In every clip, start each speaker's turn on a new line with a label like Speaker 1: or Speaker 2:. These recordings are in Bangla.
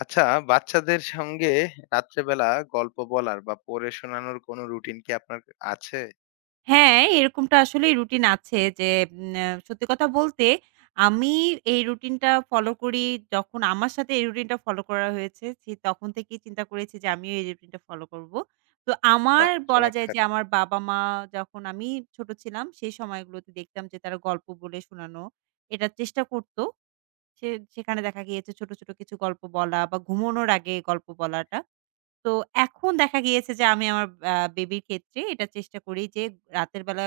Speaker 1: আচ্ছা, বাচ্চাদের সঙ্গে রাত্রেবেলা গল্প বলার বা পড়ে শোনানোর কোনো রুটিন কি আপনার আছে?
Speaker 2: হ্যাঁ, এরকমটা আসলেই রুটিন আছে যে উম আ সত্যি কথা বলতে আমি এই রুটিনটা ফলো করি। যখন আমার সাথে এই রুটিনটা ফলো করা হয়েছে সে তখন থেকেই চিন্তা করেছি যে আমিও এই রুটিনটা ফলো করব। তো আমার
Speaker 1: বাহ!
Speaker 2: বলা যায়
Speaker 1: চমৎকার!
Speaker 2: যে আমার বাবা-মা, যখন আমি ছোট ছিলাম সেই সময়গুলোতে দেখতাম যে তারা গল্প বলে শোনানো এটার চেষ্টা করত। সে সেখানে দেখা গিয়েছে ছোট, ছোট কিছু গল্প বলা বা ঘুমানোর আগে গল্প বলাটা। তো এখন দেখা গিয়েছে যে আমি আমার বেবির ক্ষেত্রে এটা চেষ্টা করি যে রাতের বেলা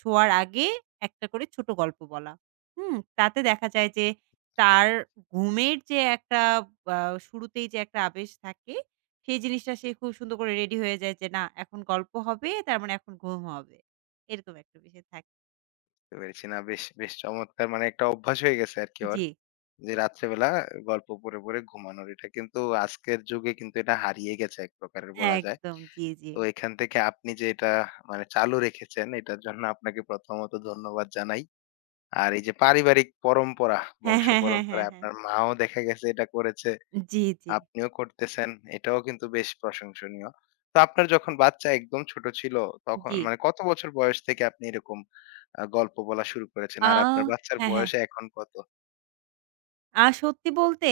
Speaker 2: শোয়ার আগে একটা করে ছোট গল্প বলা। হুম? তাতে দেখা যায় যে তার ঘুমের যে একটা আ শুরুতেই যে একটা আবেশ থাকে, সেই জিনিসটা সে খুব সুন্দর করে রেডি হয়ে যায় যে না এখন গল্প হবে, তার মানে এখন ঘুম হবে। এরকম একটা বিষয় থাকে।
Speaker 1: বুঝতে পেরেছি। না বেশ, বেশ চমৎকার মানে একটা অভ্যাস হয়ে গেছে আরকি ওর।
Speaker 2: জি,
Speaker 1: যে রাত্রেবেলা গল্প পড়ে, পড়ে ঘুমানোর। এটা কিন্তু আজকের যুগে কিন্তু এটা হারিয়ে গেছে এক প্রকারের বলা যায়।
Speaker 2: একদম। জি, জি।
Speaker 1: তো এখান থেকে আপনি যে এটা মানে চালু রেখেছেন এটার জন্য আপনাকে প্রথমত ধন্যবাদ জানাই। আর এই যে পারিবারিক পরম্পরা,
Speaker 2: হ্যাঁ,
Speaker 1: বংশ
Speaker 2: হ্যাঁ, হ্যাঁ, হ্যাঁ,
Speaker 1: পরম্পরায়
Speaker 2: হ্যাঁ।
Speaker 1: আপনার মাও দেখা গেছে এটা করেছে।
Speaker 2: জি, জি,
Speaker 1: আপনিও করতেছেন। এটাও কিন্তু বেশ প্রশংসনীয়। তো আপনার যখন বাচ্চা একদম ছোট ছিল, তখন
Speaker 2: জি।
Speaker 1: মানে কত বছর বয়স থেকে আপনি এরকম গল্প বলা শুরু করেছেন?
Speaker 2: আ
Speaker 1: আর আপনার বাচ্চার
Speaker 2: হ্যাঁ, হ্যাঁ।
Speaker 1: বয়স এখন কত?
Speaker 2: সত্যি বলতে,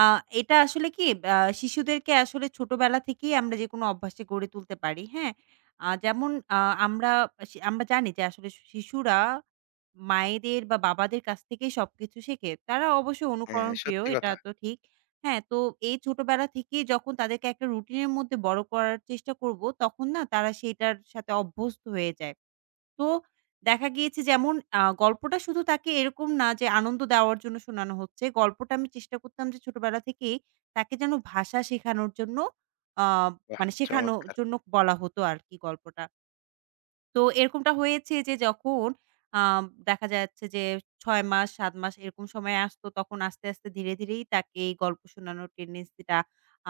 Speaker 2: আ এটা আসলে কি, আ শিশুদেরকে আসলে ছোটবেলা থেকেই আমরা যেকোনো অভ্যাসে গড়ে তুলতে পারি, হ্যাঁ? যেমন আমরা, আমরা জানি যে আসলে শিশুরা মায়েদের বা বাবাদের কাছ থেকেই সবকিছু শেখে। তারা অবশ্যই
Speaker 1: হ্যাঁ,
Speaker 2: অনুকরণ প্রিয়,
Speaker 1: সত্যি
Speaker 2: এটা
Speaker 1: কথা।
Speaker 2: তো ঠিক। হ্যাঁ, তো এই ছোটবেলা থেকেই যখন তাদেরকে একটা রুটিনের মধ্যে বড় করার চেষ্টা করব, তখন না তারা সেটার সাথে অভ্যস্ত হয়ে যায়। তো দেখা গিয়েছে যেমন, গল্পটা শুধু তাকে এরকম না যে আনন্দ দেওয়ার জন্য শোনানো হচ্ছে। গল্পটা আমি চেষ্টা করতাম যে ছোটবেলা থেকেই তাকে যেন ভাষা শেখানোর জন্য, আ
Speaker 1: বাহ!
Speaker 2: মানে শেখানোর
Speaker 1: চমৎকার।
Speaker 2: জন্য বলা হতো আরকি গল্পটা। তো এরকমটা হয়েছে যে যখন আম দেখা যাচ্ছে যে ৬ মাস ৭ মাস এরকম সময় আসতো, তখন আস্তে, আস্তে ধীরে, ধীরেই তাকে এই গল্প শোনানোর টেনডেন্সিটা,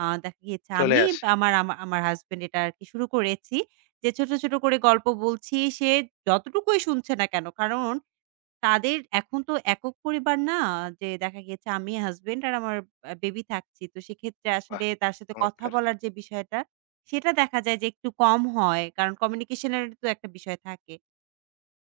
Speaker 2: দেখা গিয়েছে
Speaker 1: চলে
Speaker 2: আমি
Speaker 1: আসে।
Speaker 2: বা আমার আমার হাসব্যান্ড এটা আরকি শুরু করেছি যে ছোট, ছোট করে গল্প বলছি। সে যতটুকুই শুনছে না কেন, কারণ তাদের এখন তো একক পরিবার না, যে দেখা গিয়েছে আমি, হাসব্যান্ড আর আমার বেবি থাকছি। তো সেক্ষেত্রে
Speaker 1: বাহ!
Speaker 2: আসলে তার সাথে কথা
Speaker 1: চমৎকার।
Speaker 2: বলার যে বিষয়টা, সেটা দেখা যায় যে একটু কম হয়। কারণ কমিউনিকেশন এর তো একটা বিষয় থাকে।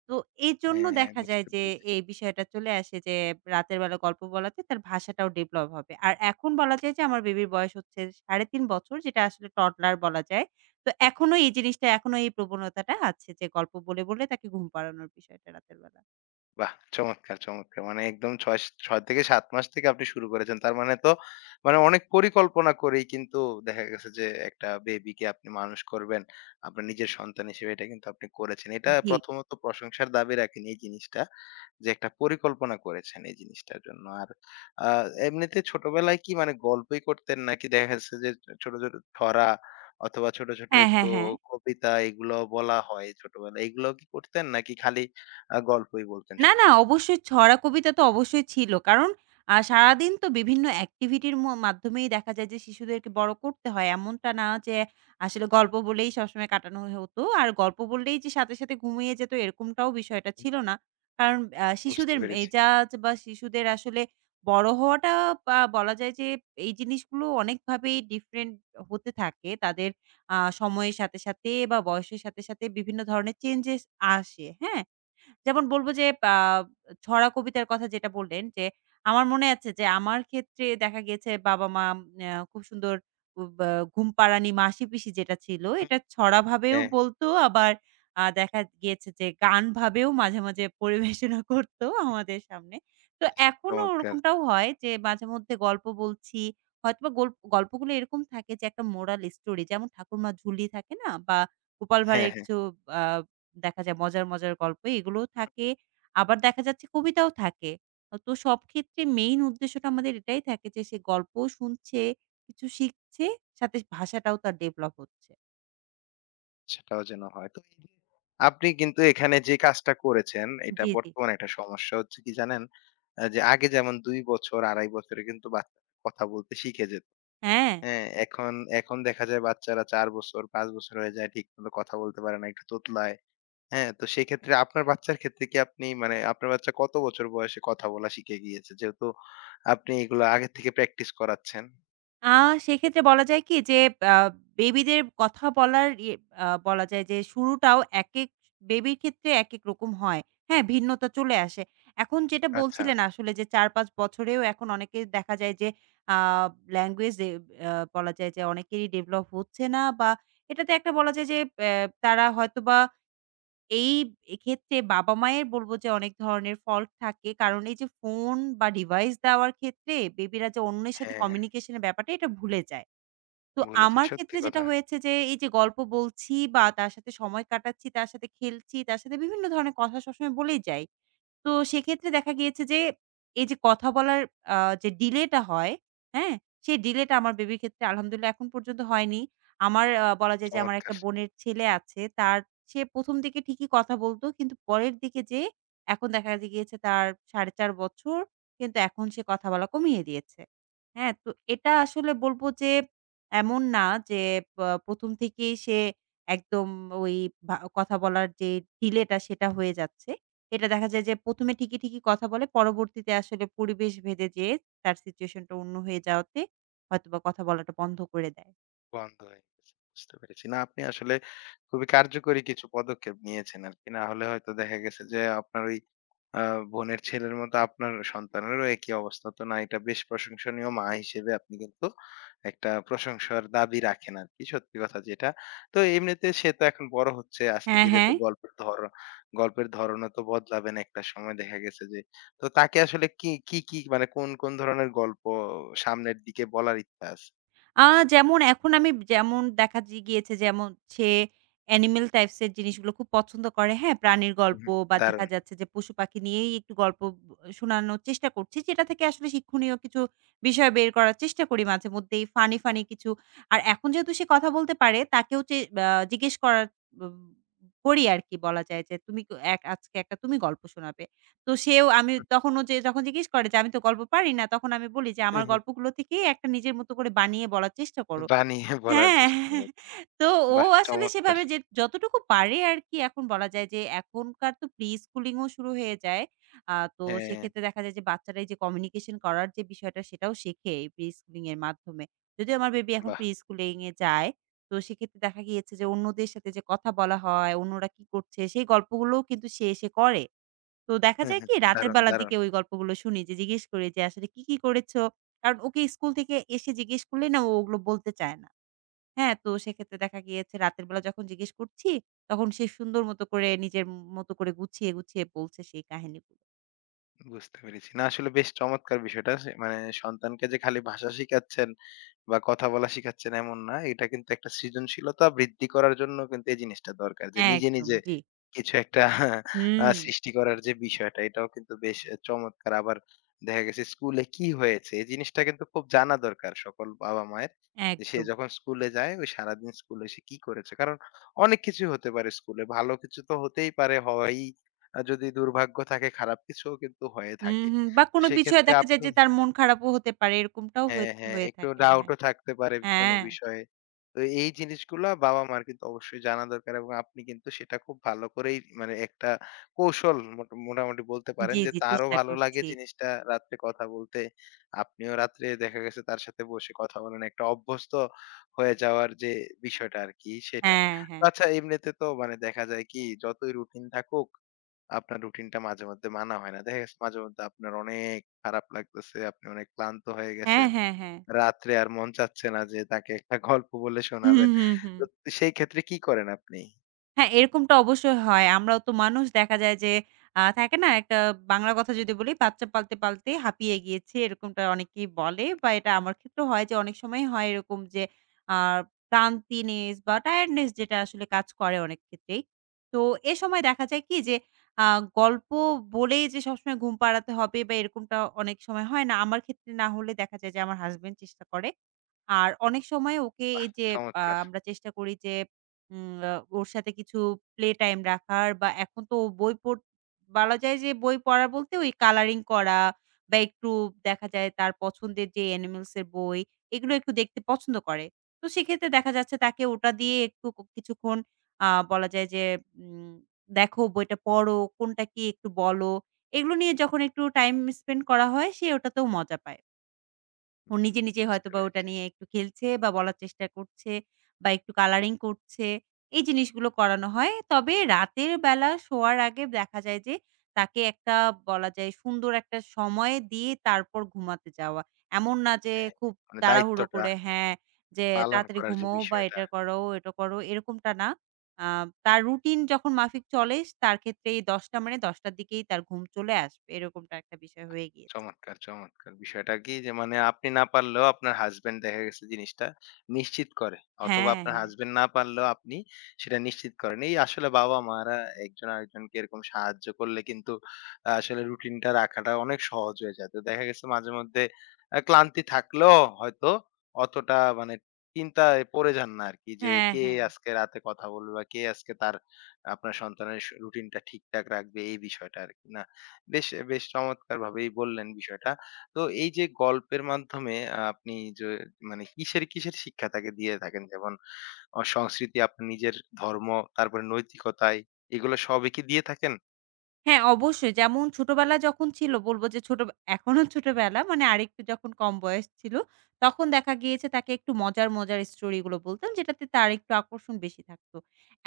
Speaker 2: তো এজন্য
Speaker 1: হ্যাঁ,
Speaker 2: দেখা যায়
Speaker 1: বুঝতে
Speaker 2: যে
Speaker 1: পেরেছি।
Speaker 2: এই বিষয়টা চলে আসে যে রাতের বেলা গল্প বলাতে তার ভাষাটাও ডেভেলপ হবে। আর এখন বলা যায় যে আমার বেবির বয়স হচ্ছে ৩.৫ বছর, যেটা আসলে টডলার বলা যায়। তো এখনো এই জিনিসটা, এখনো এই প্রবণতাটা আছে যে গল্প বলে, বলে তাকে ঘুম পাড়ানোর বিষয়টা রাতের বেলা।
Speaker 1: বাহ! চমৎকার, চমৎকার। মানে একদম ৬ থেকে ৭ মাস থেকে আপনি শুরু করেছেন। তার মানে তো মানে অনেক পরিকল্পনা করেই কিন্তু দেখা গেছে যে একটা বেবিকে আপনি মানুষ করবেন। আপনার নিজের সন্তান হিসেবে এটা কিন্তু আপনি করেছেন। এটা
Speaker 2: জি।
Speaker 1: প্রথমত প্রশংসার দাবি রাখেন এই জিনিসটা যে একটা পরিকল্পনা করেছেন এই জিনিসটার জন্য। আর আ এমনিতে ছোটবেলায় কি মানে গল্পই করতেন নাকি দেখা যাচ্ছে যে ছোট, ছোট ছড়া অথবা ছোট, ছোট
Speaker 2: হ্যাঁ, হ্যাঁ,
Speaker 1: একটু
Speaker 2: হ্যাঁ।
Speaker 1: কবিতা এগুলো বলা হয় ছোটবেলায়। এগুলো কি করতেন নাকি খালি গল্পই বলতেন
Speaker 2: না, না
Speaker 1: সবসময়?
Speaker 2: অবশ্যই ছড়া কবিতা তো অবশ্যই ছিল। কারণ সারাদিন তো বিভিন্ন অ্যাক্টিভিটির মাধ্যমেই দেখা যায় যে শিশুদেরকে বড় করতে হয়। এমনটা না যে আসলে গল্প বলেই সবসময় কাটানো হতো। আর গল্প বললেই যে সাথে, সাথে ঘুমিয়ে যেত এরকমটাও বিষয়টা ছিল না। কারণ
Speaker 1: বুঝতে
Speaker 2: শিশুদের
Speaker 1: পেরেছি।
Speaker 2: মেজাজ বা শিশুদের আসলে বড় হওয়াটা, বা বলা যায় যে এই জিনিসগুলো অনেকভাবেই ডিফারেন্ট হতে থাকে। তাদের সময়ের সাথে, সাথে বা বয়সের সাথে, সাথে বিভিন্ন ধরনের চেঞ্জেস আসে। হ্যাঁ? যেমন বলবো যে আ ছড়া কবিতার কথা যেটা বললেন যে, আমার মনে আছে যে আমার ক্ষেত্রে দেখা গিয়েছে বাবা-মা খুব সুন্দর বা ঘুমপাড়ানি মাসি-পিসি যেটা ছিল
Speaker 1: হুম,
Speaker 2: এটা ছড়া ভাবেও
Speaker 1: হ্যাঁ,
Speaker 2: বলতো, আবার দেখা গিয়েছে যে গান ভাবেও মাঝে, মাঝে পরিবেশনা করতো আমাদের সামনে। তো
Speaker 1: বেশ
Speaker 2: এখনো
Speaker 1: চমৎকার।
Speaker 2: ওরকমটাও হয় যে মাঝেমধ্যে গল্প বলছি। হয়তোবা গল্পগুলো এরকম থাকে যে একটা মোরাল স্টোরি, যেমন ঠাকুরমা ঝুলি থাকে না, বা গোপাল
Speaker 1: হ্যাঁ,
Speaker 2: ভাঁড়ের
Speaker 1: হ্যাঁ,
Speaker 2: কিছু, আ দেখা যায় মজার, মজার গল্প এগুলোও থাকে। আবার দেখা যাচ্ছে কবিতাও থাকে। তো সব ক্ষেত্রে মেইন উদ্দেশ্যটা আমাদের এটাই থাকে যে সে গল্পও শুনছে, কিছু শিখছে, সাথে ভাষাটাও তার ডেভেলপ হচ্ছে।
Speaker 1: সেটাও যেন হয়। তো এই যে আপনি কিন্তু এখানে যে কাজটা করেছেন, এটা
Speaker 2: জি, জি।
Speaker 1: বর্তমানে একটা সমস্যা হচ্ছে কি জানেন? যে আগে যেমন ২ বছর, ২.৫ বছরে কিন্তু বাচ্চা কথা বলতে শিখে যেত।
Speaker 2: হ্যাঁ।
Speaker 1: হ্যাঁ? এখন এখন দেখা যায় বাচ্চারা ৪ বছর, ৫ বছর হয়ে যায়, ঠিকমতো কথা বলতে পারে না, একটু তোতলায়। হ্যাঁ? তো সেক্ষেত্রে আপনার বাচ্চার ক্ষেত্রে কি আপনি মানে আপনার বাচ্চা কত বছর বয়সে কথা বলা শিখে গিয়েছে? যেহেতু আপনি এগুলো আগে থেকে প্র্যাকটিস করাচ্ছেন।
Speaker 2: আ সেক্ষেত্রে বলা যায় কি যে আ বেবিদের কথা বলার ইয়ে, বলা যায় যে শুরুটাও একেক বেবির ক্ষেত্রে একেক রকম হয়। হ্যাঁ, ভিন্নতা চলে আসে। এখন যেটা
Speaker 1: আচ্ছা,
Speaker 2: বলছিলেন আসলে যে ৪-৫ বছরেও এখন অনেকে দেখা যায় যে আ ল্যাঙ্গুয়েজ এ, বলা যায় যে অনেকেরই ডেভেলপ হচ্ছে না, বা এটাতে একটা বলা যায় যে তারা হয়তোবা, এই এক্ষেত্রে বাবা-মায়ের বলব যে অনেক ধরনের ফল্ট থাকে। কারণ এই যে ফোন বা ডিভাইস দেওয়ার ক্ষেত্রে বেবিরা যে অন্যের সাথে
Speaker 1: হ্যাঁ।
Speaker 2: কমিউনিকেশন এর ব্যাপারটা, এটা ভুলে যায়। তো
Speaker 1: ভুলে যাই।
Speaker 2: আমার
Speaker 1: সত্যি
Speaker 2: ক্ষেত্রে যেটা
Speaker 1: কথা।
Speaker 2: হয়েছে, যে এই যে গল্প বলছি বা তার সাথে সময় কাটাচ্ছি, তার সাথে খেলছি, তার সাথে বিভিন্ন ধরনের কথা সবসময় বলেই যাই। তো সেক্ষেত্রে দেখা গিয়েছে যে এই যে কথা বলার আ যে ডিলেটা হয়, হ্যাঁ? সেই ডিলেটা আমার বেবির ক্ষেত্রে আলহামদুলিল্লাহ এখন পর্যন্ত হয়নি। আমার, বলা যায় যে আমার একটা
Speaker 1: চমৎকার!
Speaker 2: বোনের ছেলে আছে। সে ১ম দিকে ঠিকই কথা বলত। কিন্তু পরের দিকে যেয়ে এখন দেখা যে গিয়েছে তার ৪.৫ বছর। কিন্তু এখন সে কথা বলা কমিয়ে দিয়েছে। হ্যাঁ? তো এটা আসলে বলব যে এমন না যে প ১ম থেকেই সে একদম ওই কথা বলার যে ডিলেটা, সেটা হয়ে যাচ্ছে। এটা দেখা যায় যে ১ম এ ঠিকই, ঠিকই কথা বলে। পরবর্তীতে আসলে পরিবেশ ভেদে যেয়ে তার সিচুয়েশনটা অন্য হয়ে যাওয়াতে হয়তোবা কথা বলাটা বন্ধ করে দেয়।
Speaker 1: বন্ধ হয়ে গেছে। বুঝতে পেরেছি। না আপনি আসলে খুবই কার্যকরী কিছু পদক্ষেপ নিয়েছেন আরকি। না হলে হয়তো দেখা গেছে যে আপনার ওই আ বোনের ছেলের মতো আপনার সন্তানেরও একই অবস্থা। তো না এটা বেশ প্রশংসনীয় মা হিসেবে আপনি কিন্তু একটা প্রশংসার দাবি রাখেন আরকি। সত্যি কথা যেটা। তো এমনিতে সে তো এখন বড় হচ্ছে। আস্তে
Speaker 2: হ্যাঁ,
Speaker 1: ধীরে তো
Speaker 2: হ্যাঁ।
Speaker 1: গল্পের ধরনও তো বদলাবেন একটা সময় দেখা গেছে যে। তো তাকে আসলে কি মানে কোন, কোন ধরনের গল্প সামনের দিকে বলার ইচ্ছা আছে?
Speaker 2: আ যেমন এখন আমি, যেমন দেখা যে গিয়েছে, যেমন সে অ্যানিমেল টাইপস এর জিনিসগুলো খুব পছন্দ করে, হ্যাঁ? প্রাণীর
Speaker 1: হু,
Speaker 2: গল্প
Speaker 1: হু,
Speaker 2: বা দেখা
Speaker 1: দারুণ।
Speaker 2: যাচ্ছে যে পশুপাখি নিয়েই একটু গল্প শোনানোর চেষ্টা করছি। যেটা থেকে আসলে শিক্ষণীয় কিছু বিষয় বের করার চেষ্টা করি, মাঝেমধ্যেই ফানি, ফানি কিছু। আর এখন যেহেতু সে কথা বলতে পারে, তাকেও চে আ জিজ্ঞেস করার ব করি আরকি, বলা যায় যে, "তুমি ক এক আজকে একটা তুমি গল্প শোনাবে।" তো সেও, আমি তখন, ও যে যখন জিজ্ঞেস করে যে, "আমি তো গল্প পারি না।" তখন আমি বলি যে,
Speaker 1: হু,
Speaker 2: "আমার
Speaker 1: হু,
Speaker 2: গল্পগুলো থেকেই একটা নিজের মতো করে বানিয়ে বলার চেষ্টা করো।"
Speaker 1: বানিয়ে বলার
Speaker 2: হ্যাঁ।
Speaker 1: চেষ্টা করেন।
Speaker 2: তো ও
Speaker 1: বাহ!
Speaker 2: আসলে
Speaker 1: চমৎকার।
Speaker 2: সেভাবে যে যতটুকু পারে আরকি। এখন বলা যায় যে এখনকার তো প্রি স্কুলিং ও শুরু হয়ে যায়। তো
Speaker 1: হ্যাঁ,
Speaker 2: সেক্ষেত্রে দেখা যায় যে বাচ্চারা এই যে কমিউনিকেশন করার যে বিষয়টা, সেটাও শেখে এই প্রি স্কুলিং এর মাধ্যমে। যদিও আমার বেবি এখন
Speaker 1: বাহ!
Speaker 2: প্রি স্কুলিং এ যায়। তো সেক্ষেত্রে দেখা গিয়েছে যে অন্যদের সাথে যে কথা বলা হয়, অন্যরা কি করছে সেই গল্পগুলোও কিন্তু সে এসে করে। তো দেখা
Speaker 1: হু,
Speaker 2: যায়
Speaker 1: হু,
Speaker 2: কি রাতের
Speaker 1: দারুণ,
Speaker 2: বেলার
Speaker 1: দারুণ।
Speaker 2: দিকে ওই গল্পগুলো শুনি, যে জিজ্ঞেস করি যে, "আসলে কি, কি করেছো?" কারণ ওকে স্কুল থেকে এসে জিজ্ঞেস করলেই না, ও ওগুলো বলতে চায় না। হ্যাঁ? তো সেক্ষেত্রে দেখা গিয়েছে রাতের বেলা যখন জিজ্ঞেস করছি, তখন সে সুন্দর মতো করে নিজের মতো করে গুছিয়ে, গুছিয়ে বলছে সেই কাহিনীগুলো।
Speaker 1: বুঝতে পেরেছি। না আসলে বেশ চমৎকার বিষয়টা। সে মানে সন্তানকে যে খালি ভাষা শিখাচ্ছেন, বা কথা বলা শিখাচ্ছেন এমন না। এটা কিন্তু একটা সৃজনশীলতা বৃদ্ধি করার জন্য কিন্তু এই জিনিসটা দরকার। যে নিজে,
Speaker 2: একদম,
Speaker 1: নিজে
Speaker 2: জি।
Speaker 1: কিছু একটা
Speaker 2: হুম,
Speaker 1: সৃষ্টি করার যে বিষয়টা এটাও কিন্তু বেশ চমৎকার। আবার দেখা গেছে স্কুলে কি হয়েছে? এই জিনিসটা কিন্তু খুব জানা দরকার সকল বাবা-মায়ের। যে সে
Speaker 2: একদম।
Speaker 1: যখন স্কুলে যায় ওই সারাদিন স্কুলে সে কি করেছে? কারণ অনেক কিছু হতে পারে স্কুলে। ভালো কিছু তো হতেই পারে হয়ই। যদি দুর্ভাগ্য থাকে খারাপ কিছুও কিন্তু হয়ে
Speaker 2: হুম,
Speaker 1: থাকে।
Speaker 2: হুম। বা
Speaker 1: তো
Speaker 2: কোনো বিষয়ে
Speaker 1: সেক্ষেত্রে
Speaker 2: দেখা যায়
Speaker 1: আপনি
Speaker 2: যে তার মন খারাপও হতে পারে, এরকমটাও হয়ে
Speaker 1: হ্যাঁ, হ্যাঁ,
Speaker 2: হয়ে
Speaker 1: একটু
Speaker 2: থাকে।
Speaker 1: ডাউট
Speaker 2: হ্যাঁ,
Speaker 1: ও থাকতে পারে কোনো
Speaker 2: হ্যাঁ।
Speaker 1: বিষয়ে। তো এই জিনিসগুলা বাবা-মার কিন্তু অবশ্যই জানা দরকার এবং আপনি কিন্তু সেটা খুব ভালো করেই মানে একটা কৌশল মোটামুটি বলতে পারেন
Speaker 2: জি,
Speaker 1: যে
Speaker 2: জি,
Speaker 1: তারও
Speaker 2: চেষ্টা
Speaker 1: ভালো লাগে
Speaker 2: করছি।
Speaker 1: জিনিসটা রাত্রে কথা বলতে। আপনিও রাত্রে দেখা গেছে তার সাথে বসে কথা বলেন। একটা অভ্যস্ত হয়ে যাওয়ার যে বিষয়টা আরকি সেটা।
Speaker 2: হ্যাঁ, হ্যাঁ।
Speaker 1: তো আচ্ছা এমনিতে তো মানে দেখা যায় কি যতই রুটিন থাকুক, আপনার রুটিনটা মাঝে মধ্যে মানা হয় না। দেখা গেছে মাঝে মধ্যে আপনার অনেক খারাপ লাগতেছে, আপনি অনেক ক্লান্ত হয়ে
Speaker 2: হ্যাঁ,
Speaker 1: গেছেন।
Speaker 2: হ্যাঁ, হ্যাঁ।
Speaker 1: রাত্রে আর মন চাচ্ছে না যে তাকে একটা গল্প বলে
Speaker 2: হুম,
Speaker 1: শোনাবেন।
Speaker 2: হুম, হুম।
Speaker 1: তো সেই ক্ষেত্রে কি করেন আপনি?
Speaker 2: হ্যাঁ, এরকমটা অবশ্যই হয়। আমরাও তো মানুষ, দেখা যায় যে থাকে না একটা বাংলা কথা যদি বলি, বাচ্চা পালতে, পালতে হাঁপিয়ে গিয়েছি। এরকমটা অনেকেই বলে, বা এটা আমার ক্ষেত্রেও হয় যে অনেক সময় হয় এরকম যে আ ক্লান্তিনেস বা টায়ার্ডনেস যেটা আসলে কাজ করে অনেক ক্ষেত্রেই। তো এ সময় দেখা যায় কি যে, আ গল্প বলেই যে সবসময় ঘুম পাড়াতে হবে বা এরকমটা অনেক সময় হয় না। আমার ক্ষেত্রে না হলে দেখা যায় যে আমার হাসব্যান্ড চেষ্টা করে। আর অনেক সময় ওকে
Speaker 1: বাহ!
Speaker 2: এই যে,
Speaker 1: চমৎকার!
Speaker 2: আমরা চেষ্টা করি যে উম আ ওর সাথে কিছু প্লে টাইম রাখার, বা এখন তো ও বই বলা যায় যে বই পড়া বলতে ওই কালারিং করা, বা একটু দেখা যায় তার পছন্দের যে অ্যানিমেলস এর বই, এগুলো একটু দেখতে পছন্দ করে। তো সেক্ষেত্রে দেখা যাচ্ছে তাকে ওটা দিয়ে একটু কিছুক্ষণ বলা যায় যে উম দেখো বইটা পড়ো, কোনটা কি একটু বলো। এগুলো নিয়ে যখন একটু টাইম স্পেন্ড করা হয় সে ওটাতেও মজা পায়। ও
Speaker 1: হুম,
Speaker 2: নিজে, নিজে
Speaker 1: বুঝতে
Speaker 2: হয়তোবা ওটা
Speaker 1: পেরেছি।
Speaker 2: নিয়ে একটু খেলছে বা বলার চেষ্টা করছে, বা একটু কালারিং করছে। এই জিনিসগুলো করানো হয়। তবে রাতের বেলা শোয়ার আগে দেখা যায় যে তাকে একটা বলা যায় সুন্দর একটা সময় দিয়ে তারপর ঘুমাতে যাওয়া। এমন না যে
Speaker 1: হ্যাঁ,
Speaker 2: খুব
Speaker 1: মানে
Speaker 2: তাড়াহুড়ো
Speaker 1: দায়িত্বটা
Speaker 2: করে, হ্যাঁ, যে
Speaker 1: পালন
Speaker 2: তাড়াতাড়ি
Speaker 1: করার যে
Speaker 2: ঘুমোও বা
Speaker 1: বিষয়টা।
Speaker 2: এটা করো, ওটা করো, এরকমটা না। আ তার রুটিন যখন মাফিক চলে, তার ক্ষেত্রে এই ১০ টা, মানে ১০ টার দিকেই তার ঘুম চলে আসবে। এরকমটা একটা বিষয় হয়ে গিয়েছে।
Speaker 1: চমৎকার, চমৎকার। বিষয়টা কি যে মানে আপনি না পারলেও আপনার হাসব্যান্ড দেখা গেছে জিনিসটা নিশ্চিত করে। অথবা
Speaker 2: হ্যাঁ,
Speaker 1: আপনার
Speaker 2: হ্যাঁ।
Speaker 1: হাসব্যান্ড না পারলেও আপনি সেটা নিশ্চিত করেন। এই আসলে বাবা-মারা একজন আরেকজনকে এরকম সাহায্য করলে কিন্তু আসলে রুটিনটা রাখাটা অনেক সহজ হয়ে যায়। তো দেখা গেছে মাঝে মধ্যে ক্লান্তি থাকলেও হয়তো অতটা মানে চিন্তায় পড়ে যান না আরকি যে
Speaker 2: হ্যাঁ,
Speaker 1: কে
Speaker 2: হ্যাঁ।
Speaker 1: আজকে রাতে কথা বলবে বা কে আজকে তার আপনার সন্তানের রুটিনটা ঠিকঠাক রাখবে এই বিষয়টা আরকি না? বেশ, বেশ চমৎকারভাবেই বললেন বিষয়টা। তো এই যে গল্পের মাধ্যমে আপনি যে মানে কিসের, কিসের শিক্ষা তাকে দিয়ে থাকেন? যেমন সংস্কৃতি, আপনার নিজের ধর্ম, তারপরে নৈতিকতায় এগুলো সবই কি দিয়ে থাকেন?
Speaker 2: হ্যাঁ, অবশ্যই। যেমন ছোটবেলা যখন ছিল, বলব যে ছোট, এখনো ছোটবেলা মানে আরেকটু যখন কম বয়স ছিল, তখন দেখা গিয়েছে তাকে একটু মজার, মজার স্টোরি গুলো বলতাম, যেটাতে তার একটু আকর্ষণ বেশি থাকতো।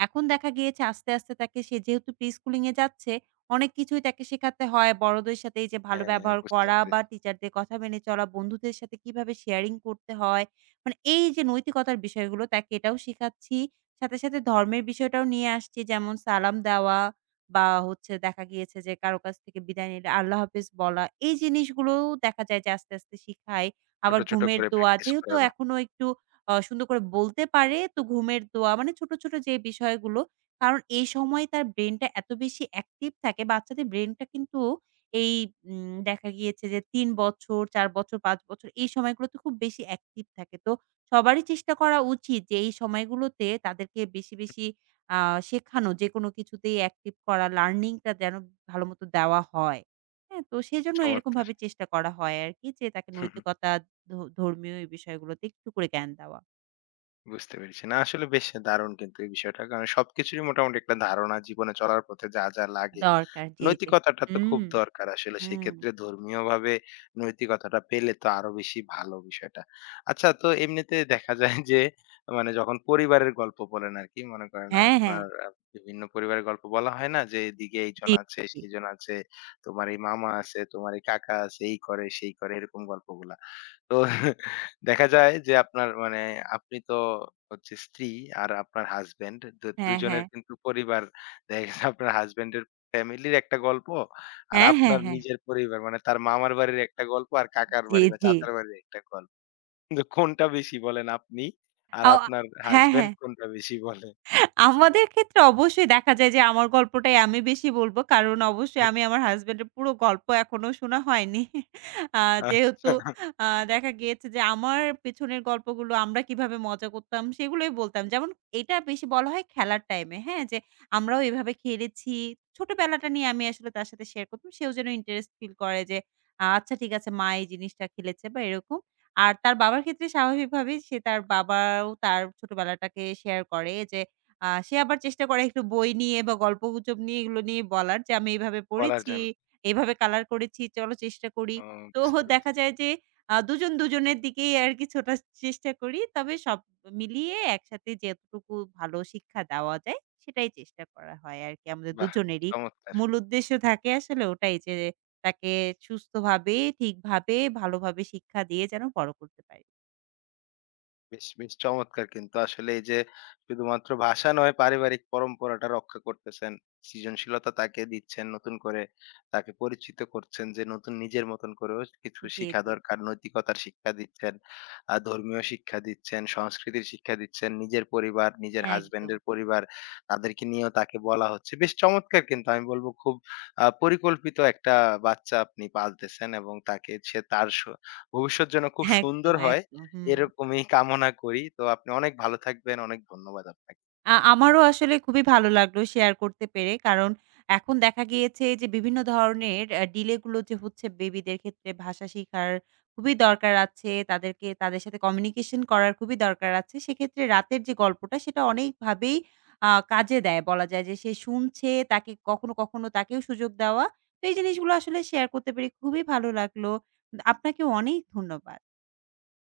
Speaker 2: এখন দেখা গিয়েছে আস্তে, আস্তে তাকে, সে যেহেতু প্রি-স্কুলিং এ যাচ্ছে, অনেক কিছুই তাকে শেখাতে হয়। বড়দের সাথে এই যে ভালো
Speaker 1: হ্যাঁ,
Speaker 2: ব্যবহার
Speaker 1: বুঝতে
Speaker 2: করা বা
Speaker 1: পেরেছি।
Speaker 2: টিচারদের কথা মেনে চলা, বন্ধুদের সাথে কিভাবে শেয়ারিং করতে হয়। মানে এই যে নৈতিকতার বিষয়গুলো তাকে এটাও শিখাচ্ছি। সাথে, সাথে ধর্মের বিষয়টাও নিয়ে আসছি, যেমন সালাম দেওয়া বা হচ্ছে দেখা গিয়েছে যে কারো কাছ থেকে বিদায় নিলে আল্লাহ হাফেজ বলা। এই জিনিসগুলোও দেখা যায় যে আস্তে, আস্তে শিখাই।
Speaker 1: ছোট,
Speaker 2: আবার
Speaker 1: ছোট
Speaker 2: ঘুমের
Speaker 1: করে
Speaker 2: দোয়া
Speaker 1: প্র্যাকটিস
Speaker 2: যেহেতু
Speaker 1: করানো।
Speaker 2: এখনো একটু সুন্দর করে বলতে পারে তো ঘুমের দোয়া মানে ছোট, ছোট যে বিষয়গুলো। কারণ এই সময় তার ব্রেইনটা এত বেশি অ্যাক্টিভ থাকে, বাচ্চাদের ব্রেইনটা কিন্তু এই দেখা গিয়েছে যে ৩ বছর, ৪ বছর, ৫ বছর এই সময়গুলোতে খুব বেশি অ্যাক্টিভ থাকে। তো সবারই চেষ্টা করা উচিত যে এই সময়গুলোতে তাদেরকে বেশি, বেশি আ শেখানো, যেকোনো কিছুতেই অ্যাক্টিভ করা, লার্নিংটা যেন ভালোমতো দেওয়া হয়। হ্যাঁ? তো সেজন্য
Speaker 1: চমৎকার।
Speaker 2: এরকমভাবে চেষ্টা করা হয় আরকি যে তাকে
Speaker 1: হুম, হুম,
Speaker 2: নৈতিকতা, ধ ধর্মীয় এই বিষয়গুলোতে একটু করে জ্ঞান দেওয়া
Speaker 1: বুঝতে পেরেছি। না আসলে বেশ দারুণ কিন্তু এই বিষয়টা। কারণ সবকিছুরই মোটামুটি একটা ধারণা জীবনে চলার পথে যা, যা লাগে
Speaker 2: দরকার। জি, জি।
Speaker 1: নৈতিকতাটা তো খুব
Speaker 2: হুম,
Speaker 1: দরকার আসলে
Speaker 2: হুম।
Speaker 1: সেক্ষেত্রে ধর্মীয়ভাবে নৈতিকতাটা পেলে তো আরো বেশি ভালো বিষয়টা। আচ্ছা তো এমনিতে দেখা যায় যে মানে যখন পরিবারের গল্প বলেন আরকি মনে করেন
Speaker 2: হ্যাঁ, হ্যাঁ।
Speaker 1: আপনার বিভিন্ন পরিবারের গল্প বলা হয় না? যে এদিকে এইজন
Speaker 2: জি,
Speaker 1: আছে,
Speaker 2: জি।
Speaker 1: সেইজন আছে, তোমার এই মামা আছে, তোমার এই কাকা আছে, এই করে সেই করে এরকম গল্পগুলা। তো দেখা যায় যে আপনার মানে আপনি তো হচ্ছে স্ত্রী আর আপনার হাসব্যান্ড
Speaker 2: হ্যাঁ, হ্যাঁ।
Speaker 1: দুজনের কিন্তু পরিবার দেখা গেছে আপনার হাসব্যান্ড এর ফ্যামিলির একটা গল্প, আর
Speaker 2: হ্যাঁ, হ্যাঁ,
Speaker 1: আপনার
Speaker 2: হ্যাঁ।
Speaker 1: নিজের পরিবার মানে তার মামার বাড়ির একটা গল্প, আর কাকার
Speaker 2: জি,
Speaker 1: বাড়ি বা
Speaker 2: জি।
Speaker 1: চাচার বাড়ির একটা গল্প। কিন্তু কোনটা বেশি বলেন আপনি আর
Speaker 2: আও আ
Speaker 1: আপনার
Speaker 2: হ্যাঁ,
Speaker 1: হাসব্যান্ড
Speaker 2: হ্যাঁ।
Speaker 1: কোনটা বেশি বলে?
Speaker 2: আমাদের ক্ষেত্রে অবশ্যই দেখা যায় যে আমার গল্পটাই আমি বেশি বলব। কারণ অবশ্যই আমি আমার হাসব্যান্ডের পুরো গল্প এখনো শোনা হয়নি। আ যেহেতু
Speaker 1: আচ্ছা
Speaker 2: আ দেখা গিয়েছে যে আমার পেছনের গল্পগুলো আমরা কিভাবে মজা করতাম সেগুলোই বলতাম। যেমন এটা বেশি বলা হয় খেলার টাইমে, হ্যাঁ? যে আমরাও এভাবে খেলেছি। ছোটবেলাটা নিয়ে আমি আসলে তার সাথে শেয়ার করতাম। সেও যেন ইন্টারেস্ট ফিল করে যে, আচ্ছা ঠিক আছে মা এই জিনিসটা খেলেছে বা এরকম। আর তার বাবার ক্ষেত্রে স্বাভাবিকভাবেই সে, তার বাবাও তার ছোটবেলাটাকে শেয়ার করে যে, সে আবার চেষ্টা করে একটু বই নিয়ে বা গল্পগুজব নিয়ে, এগুলো নিয়ে বলার, যে, "আমি এভাবে
Speaker 1: বলার
Speaker 2: পড়েছি,
Speaker 1: জন্য।
Speaker 2: এভাবে কালার করেছি, চলো চেষ্টা করি।"
Speaker 1: ও
Speaker 2: তো
Speaker 1: বুঝতে
Speaker 2: দেখা
Speaker 1: পেরেছি।
Speaker 2: যায় যে দুজন দুজনের দিকেই আরকি ছোটার চেষ্টা করি। তবে সব মিলিয়ে একসাথে যতটুকু ভালো শিক্ষা দেওয়া যায়, সেটাই চেষ্টা করা হয় আরকি আমাদের
Speaker 1: বাহ!
Speaker 2: দুজনেরই।
Speaker 1: চমৎকার।
Speaker 2: মূল উদ্দেশ্য থাকে আসলে ওটাই যে তাকে সুস্থভাবে, ঠিকভাবে, ভালোভাবে শিক্ষা দিয়ে যেন বড় করতে পারি।
Speaker 1: বেশ, বেশ চমৎকার কিন্তু। আসলে এই যে শুধুমাত্র ভাষা নয়, পারিবারিক পরম্পরাটা রক্ষা করতেছেন। সৃজনশীলতা তাকে দিচ্ছেন, নতুন করে তাকে পরিচিত করছেন যে নতুন নিজের মতন করেও কিছু
Speaker 2: জি,
Speaker 1: শিখা
Speaker 2: জি।
Speaker 1: দরকার। নৈতিকতার শিক্ষা দিচ্ছেন, ধর্মীয় শিক্ষা দিচ্ছেন, সংস্কৃতির শিক্ষা দিচ্ছেন। নিজের পরিবার, নিজের
Speaker 2: একদম।
Speaker 1: হাসব্যান্ডের পরিবার তাদেরকে নিয়েও তাকে বলা হচ্ছে। বেশ চমৎকার কিন্তু আমি বলব খুব পরিকল্পিত একটা বাচ্চা আপনি পালতেছেন এবং তাকে সে তার ভবিষ্যৎ যেন খুব
Speaker 2: একদম,
Speaker 1: সুন্দর
Speaker 2: একদম,
Speaker 1: হয়
Speaker 2: একদম। হুম।
Speaker 1: এরকমই কামনা করি। তো আপনি অনেক ভালো থাকবেন। অনেক ধন্যবাদ আপনাকে।
Speaker 2: আমারও আসলে খুবই ভালো লাগলো শেয়ার করতে পেরে। কারণ এখন দেখা গিয়েছে যে বিভিন্ন ধরনের ডিলে গুলো যে হচ্ছে বেবিদের ক্ষেত্রে, ভাষা শিখার খুবই দরকার আছে। তাদেরকে, তাদের সাথে কমিউনিকেশন করার খুবই দরকার আছে। সেক্ষেত্রে রাতের যে গল্পটা সেটা অনেকভাবেই কাজে দেয়। বলা যায় যে সে শুনছে, তাকে কখনো, কখনো তাকেও সুযোগ দেওয়া। তো এই জিনিসগুলো আসলে শেয়ার করতে পেরে খুবই ভালো লাগলো। আপনাকে অনেক ধন্যবাদ।